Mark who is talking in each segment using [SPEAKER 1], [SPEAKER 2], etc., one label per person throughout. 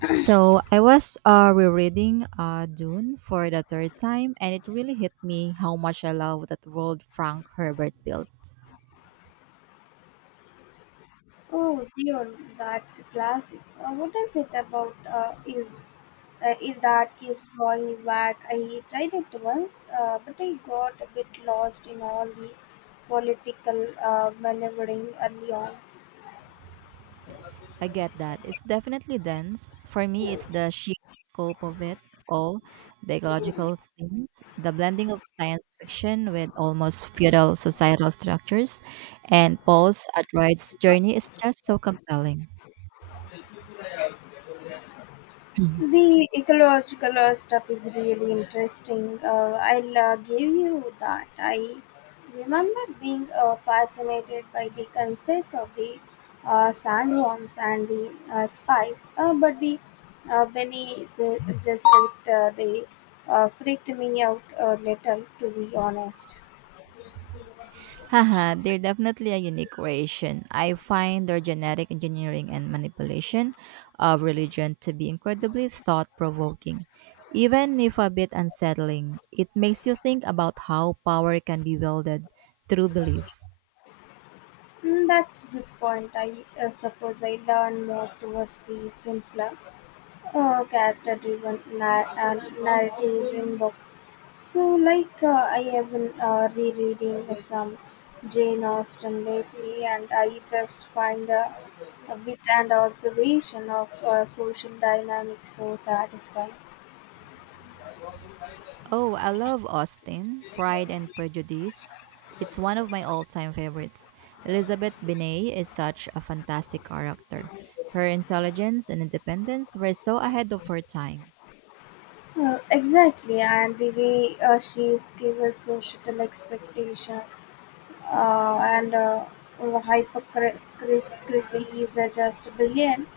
[SPEAKER 1] So I was rereading Dune for the third time, and it really hit me how much I love that world Frank Herbert built.
[SPEAKER 2] Oh, Dion, that's a classic. What is it about is it that keeps drawing you back? I tried it once, but I got a bit lost in all the political maneuvering early on.
[SPEAKER 1] I get that it's definitely dense. For me, it's the sheer scope of it all, the ecological things, the blending of science fiction with almost feudal societal structures, and Paul's Atroid's journey is just so compelling.
[SPEAKER 2] The ecological stuff is really interesting. I'll give you that. I remember being fascinated by the concept of the sandworms and the spice, but the Benny ju- just it, they freaked me out a little, to be honest.
[SPEAKER 1] Haha, they're definitely a unique creation. I find their genetic engineering and manipulation of religion to be incredibly thought provoking. Even if a bit unsettling, it makes you think about how power can be wielded through belief.
[SPEAKER 2] Mm, that's good point. I suppose I learn more towards the simpler character driven narratives in books. So, like, I have been rereading some Jane Austen lately, and I just find the wit and observation of social dynamics so satisfying.
[SPEAKER 1] Oh, I love Austen, Pride and Prejudice. It's one of my all time favorites. Elizabeth Binet is such a fantastic character. Her intelligence and independence were so ahead of her time.
[SPEAKER 2] Exactly, and the way she gives us societal expectations uh, and uh, oh, hypocrisy is just brilliant.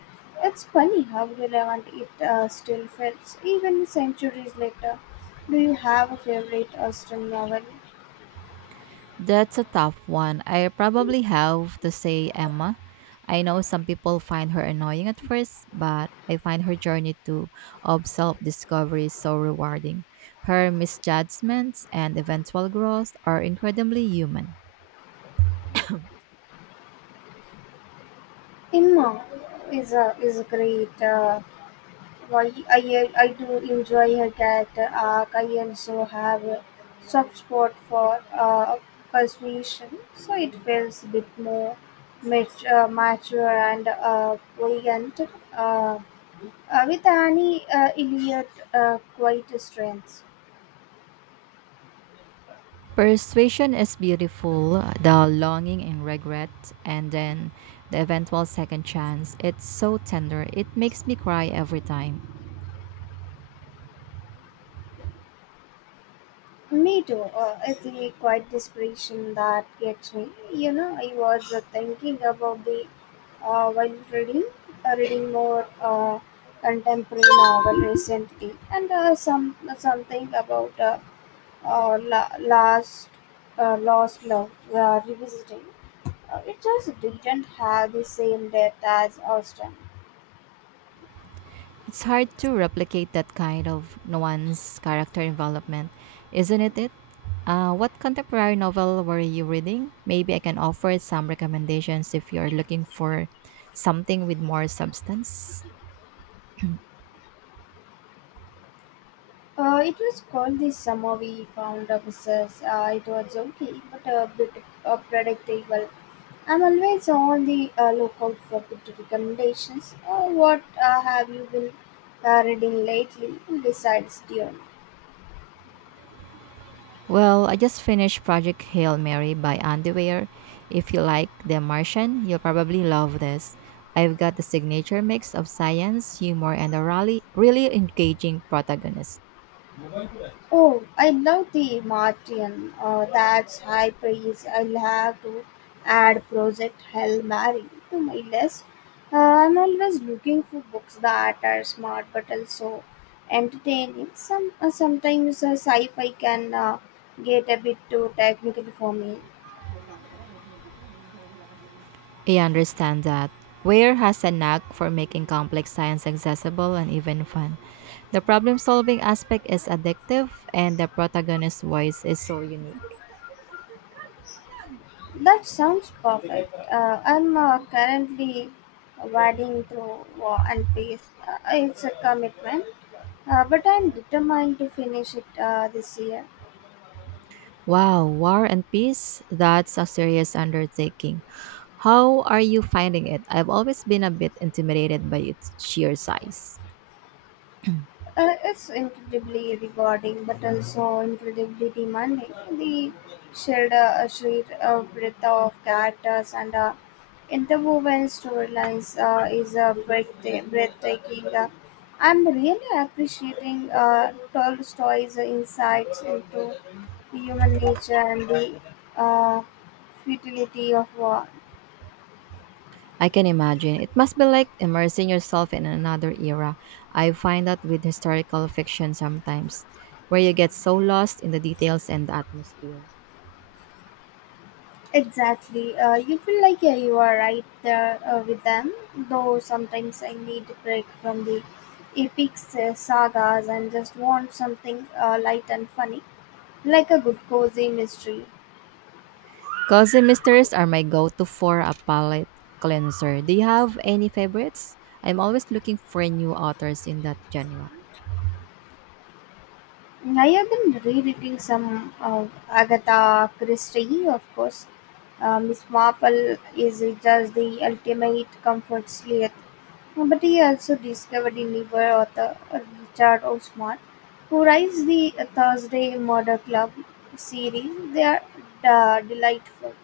[SPEAKER 2] It's funny how relevant it still feels even centuries later. Do you have a favorite Austen novel?
[SPEAKER 1] That's a tough one. I probably have to say Emma. I know some people find her annoying at first, but I find her journey to of self-discovery so rewarding. Her misjudgments and eventual growth are incredibly human.
[SPEAKER 2] Emma is a great. While I do enjoy her character arc, I also have a soft spot for persuasion, so it feels a bit more mature and buoyant, uh, with Annie Elliot quite a strength.
[SPEAKER 1] Persuasion is beautiful, the longing and regret, and then the eventual second chance. It's so tender. It makes me cry every time.
[SPEAKER 2] Me too. It's a quiet desperation that gets me. You know, I was thinking about uh, while reading, reading more contemporary novel recently, and some something about la- last lost love revisiting. It just didn't have the same depth as Austin.
[SPEAKER 1] It's hard to replicate that kind of nuance character development, isn't it? What contemporary novel were you reading? Maybe I can offer some recommendations if you're looking for something with more substance.
[SPEAKER 2] It was called the summer we found officers. It was okay, but a bit predictable. I'm always on the lookout for good recommendations. What have you been reading lately besides Dune?
[SPEAKER 1] Well, I just finished Project Hail Mary by Andy Weir. If you like The Martian, you'll probably love this. I've got the signature mix of science, humor, and a really, really engaging protagonist.
[SPEAKER 2] Oh, I love the Martian. That's high praise. I'll have to add Project Hell Mary to my list. I'm always looking for books that are smart but also entertaining. Sometimes sci-fi can get a bit too technical for me.
[SPEAKER 1] I understand that. Ware has a knack for making complex science accessible and even fun. The problem solving aspect is addictive, and the protagonist's voice is so unique.
[SPEAKER 2] That sounds perfect. I'm currently wading through War and Peace. It's a commitment, but I'm determined to finish it this year.
[SPEAKER 1] Wow, War and Peace? That's a serious undertaking. How are you finding it? I've always been a bit intimidated by its sheer size.
[SPEAKER 2] It's incredibly rewarding but also incredibly demanding. The shared sheer breadth of characters and interwoven storylines is breathtaking. I'm really appreciating Tolstoy's insights into human nature and the uh, futility of war.
[SPEAKER 1] I can imagine. It must be like immersing yourself in another era. I find that with historical fiction sometimes, where you get so lost in the details and the atmosphere.
[SPEAKER 2] Exactly. You feel like yeah, you are right there with them, though sometimes I need a break from the epic sagas and just want something light and funny, like a good cozy mystery.
[SPEAKER 1] Cozy mysteries are my go to for a palate cleanser. Do you have any favorites? I'm always looking for new authors in that genre.
[SPEAKER 2] Mm, I have been rereading some of Agatha Christie, of course. Miss Marple is just the ultimate comfort sleuth. But he also discovered a newer author, Richard Osman, who writes the Thursday Murder Club series. They are delightful.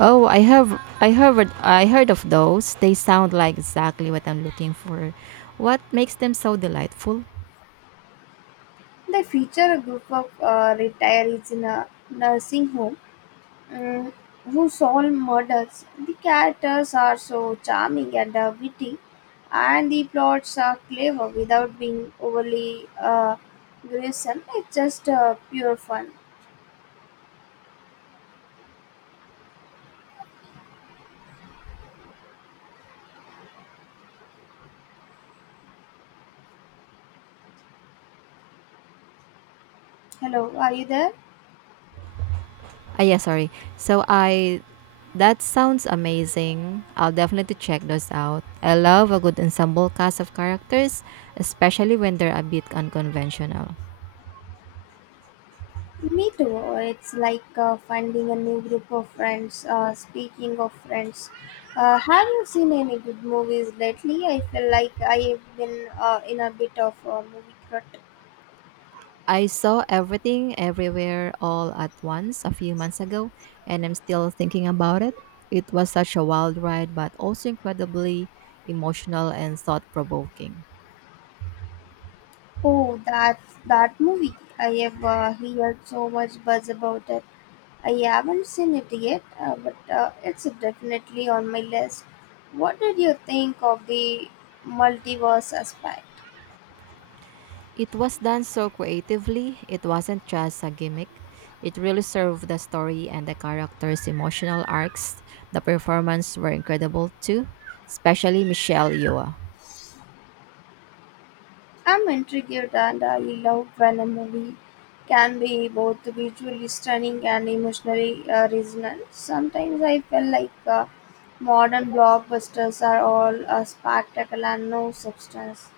[SPEAKER 1] Oh, I have I heard of those. They sound like exactly what I'm looking for. What makes them so delightful?
[SPEAKER 2] They feature a group of retirees in a nursing home mm, who solve murders. The characters are so charming and witty, and the plots are clever without being overly gruesome. It's just pure fun.
[SPEAKER 1] I love a good ensemble cast of characters, especially when they're a bit unconventional.
[SPEAKER 2] Hello, are you there?
[SPEAKER 1] Ah, yeah, sorry. So I that sounds amazing. I'll definitely check those out. I love a good ensemble cast of characters, especially when they're a bit unconventional.
[SPEAKER 2] Me too. It's like finding a new group of friends. Speaking of friends, have you seen any good movies lately? I feel like I've been in a bit of a movie rut.
[SPEAKER 1] I saw everything everywhere all at once a few months ago, and I'm still thinking about it. It was such a wild ride, but also incredibly emotional and thought provoking.
[SPEAKER 2] Oh, that's that movie. I have heard so much buzz about it. I haven't seen it yet, but it's definitely on my list. What did you think of the multiverse aspect?
[SPEAKER 1] It was done so creatively, it wasn't just a gimmick. It really served the story and the characters' emotional arcs. The performances were incredible too, especially Michelle Yeoh.
[SPEAKER 2] I'm intrigued and I love when a movie can be both visually stunning and emotionally resonant. Sometimes I feel like modern blockbusters are all spectacle and no substance.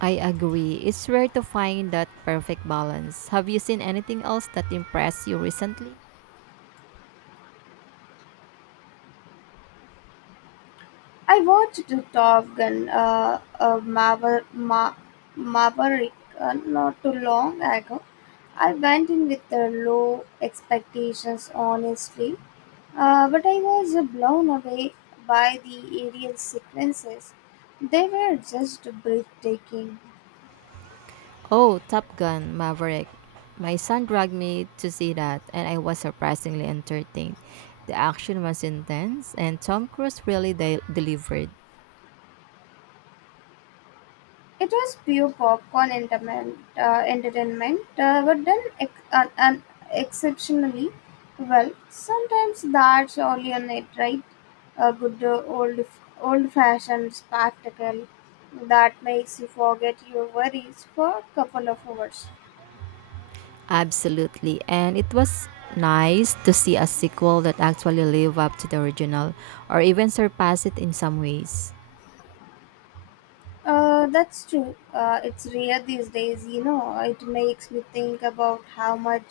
[SPEAKER 1] I agree, it's rare to find that perfect balance. Have you seen anything else that impressed you recently?
[SPEAKER 2] I watched the Top Gun Maverick not too long ago. I went in with low expectations, honestly, but I was blown away by the aerial sequences. They were just breathtaking.
[SPEAKER 1] Oh, Top Gun Maverick. My son dragged me to see that, and I was surprisingly entertained. The action was intense, and Tom Cruise really delivered.
[SPEAKER 2] It was pure popcorn entertainment but done exceptionally well. Sometimes that's all you need, right? A good old fashioned spectacle that makes you forget your worries for a couple of hours.
[SPEAKER 1] Absolutely. And it was nice to see a sequel that actually live up to the original or even surpass it in some ways.
[SPEAKER 2] That's true. It's rare these days, you know. It makes me think about how much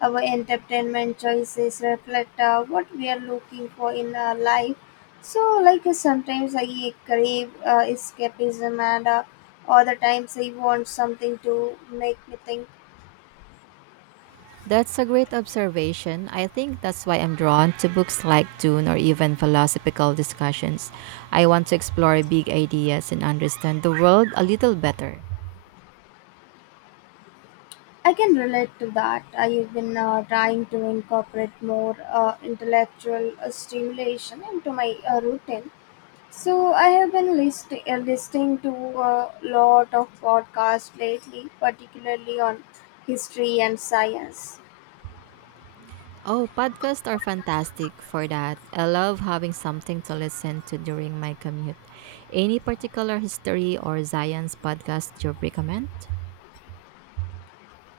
[SPEAKER 2] our entertainment choices reflect what we are looking for in our life. So, like sometimes I crave escapism, and other times I want something to make me think.
[SPEAKER 1] That's a great observation. I think that's why I'm drawn to books like Dune or even philosophical discussions. I want to explore big ideas and understand the world a little better.
[SPEAKER 2] I can relate to that. I've been trying to incorporate more intellectual stimulation into my routine. So I have been listening to a lot of podcasts lately, particularly on history and science.
[SPEAKER 1] Oh, podcasts are fantastic for that. I love having something to listen to during my commute. Any particular history or science podcast you recommend?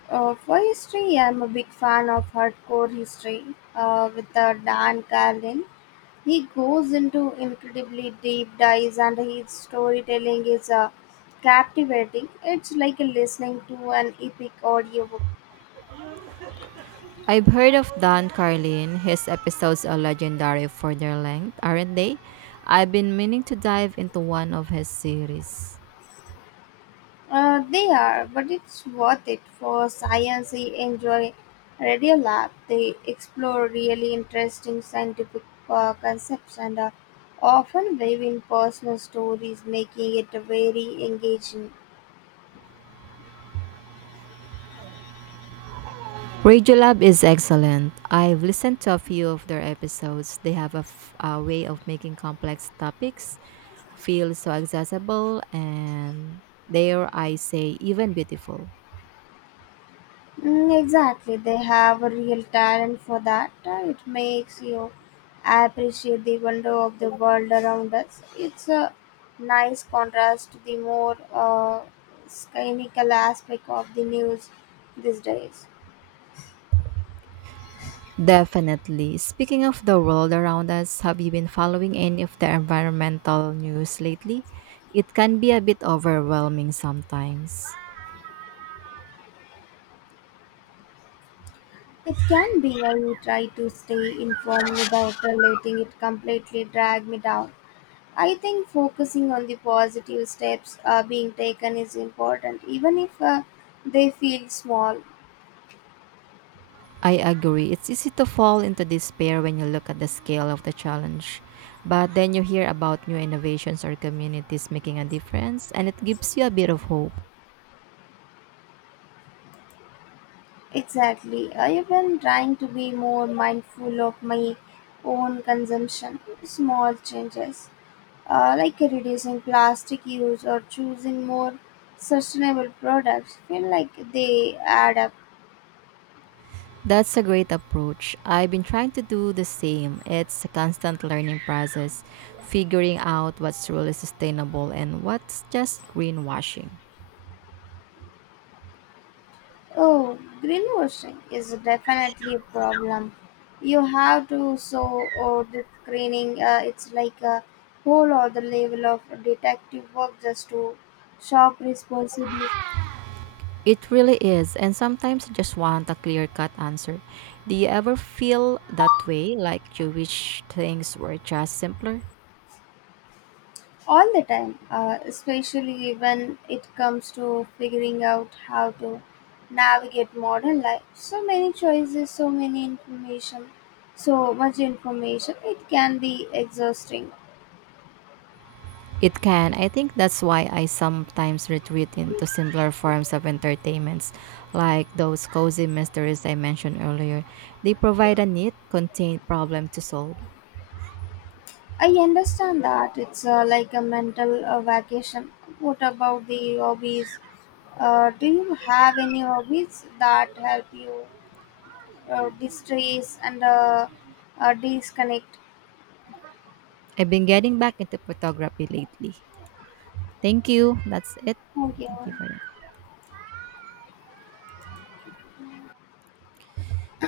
[SPEAKER 2] For history, I'm a big fan of hardcore history with Dan Carlin. He goes into incredibly deep dives, and his storytelling is captivating. It's like listening to an epic audiobook.
[SPEAKER 1] I've heard of Don Carlin. His episodes are legendary for their length, aren't they? I've been meaning to dive into one of his series.
[SPEAKER 2] They are, but it's worth it for science. I enjoy Radio Lab. They explore really interesting scientific concepts and often weave in personal stories, making it very engaging.
[SPEAKER 1] Radiolab is excellent. I've listened to a few of their episodes. They have a way of making complex topics feel so accessible and, dare I say, even beautiful.
[SPEAKER 2] Mm, exactly, they have a real talent for that. It makes you appreciate the wonder of the world around us. It's a nice contrast to the more uh, cynical aspect of the news these days.
[SPEAKER 1] Definitely. Speaking of the world around us, have you been following any of the environmental news lately? It can be a bit overwhelming sometimes.
[SPEAKER 2] It can be I you try to stay informed without letting it completely drag me down. I think focusing on the positive steps being taken is important, even if they feel small.
[SPEAKER 1] I agree. It's easy to fall into despair when you look at the scale of the challenge. But then you hear about new innovations or communities making a difference, and it gives you a bit of hope.
[SPEAKER 2] Exactly. I have been trying to be more mindful of my own consumption. Small changes, like reducing plastic use or choosing more sustainable products, feel like they add up.
[SPEAKER 1] That's a great approach. I've been trying to do the same. It's a constant learning process, figuring out what's really sustainable and what's just greenwashing.
[SPEAKER 2] Oh, greenwashing is definitely a problem. You have to so or the screening. It's like a whole other level of detective work just to shop responsibly.
[SPEAKER 1] It really is, and sometimes I just want a clear cut answer. Do you ever feel that way, like you wish things were just simpler?
[SPEAKER 2] All the time especially when it comes to figuring out how to navigate modern life, so many choices, so many information, so much information. It can be exhausting.
[SPEAKER 1] It can. I think that's why I sometimes retreat into simpler forms of entertainments, like those cozy mysteries I mentioned earlier. They provide a neat, contained problem to solve.
[SPEAKER 2] I understand that. It's like a mental vacation. What about the hobbies? Do you have any hobbies that help you distress and disconnect?
[SPEAKER 1] I've been getting back into photography lately. Thank you. That's it.
[SPEAKER 2] Okay.
[SPEAKER 1] Thank you for that.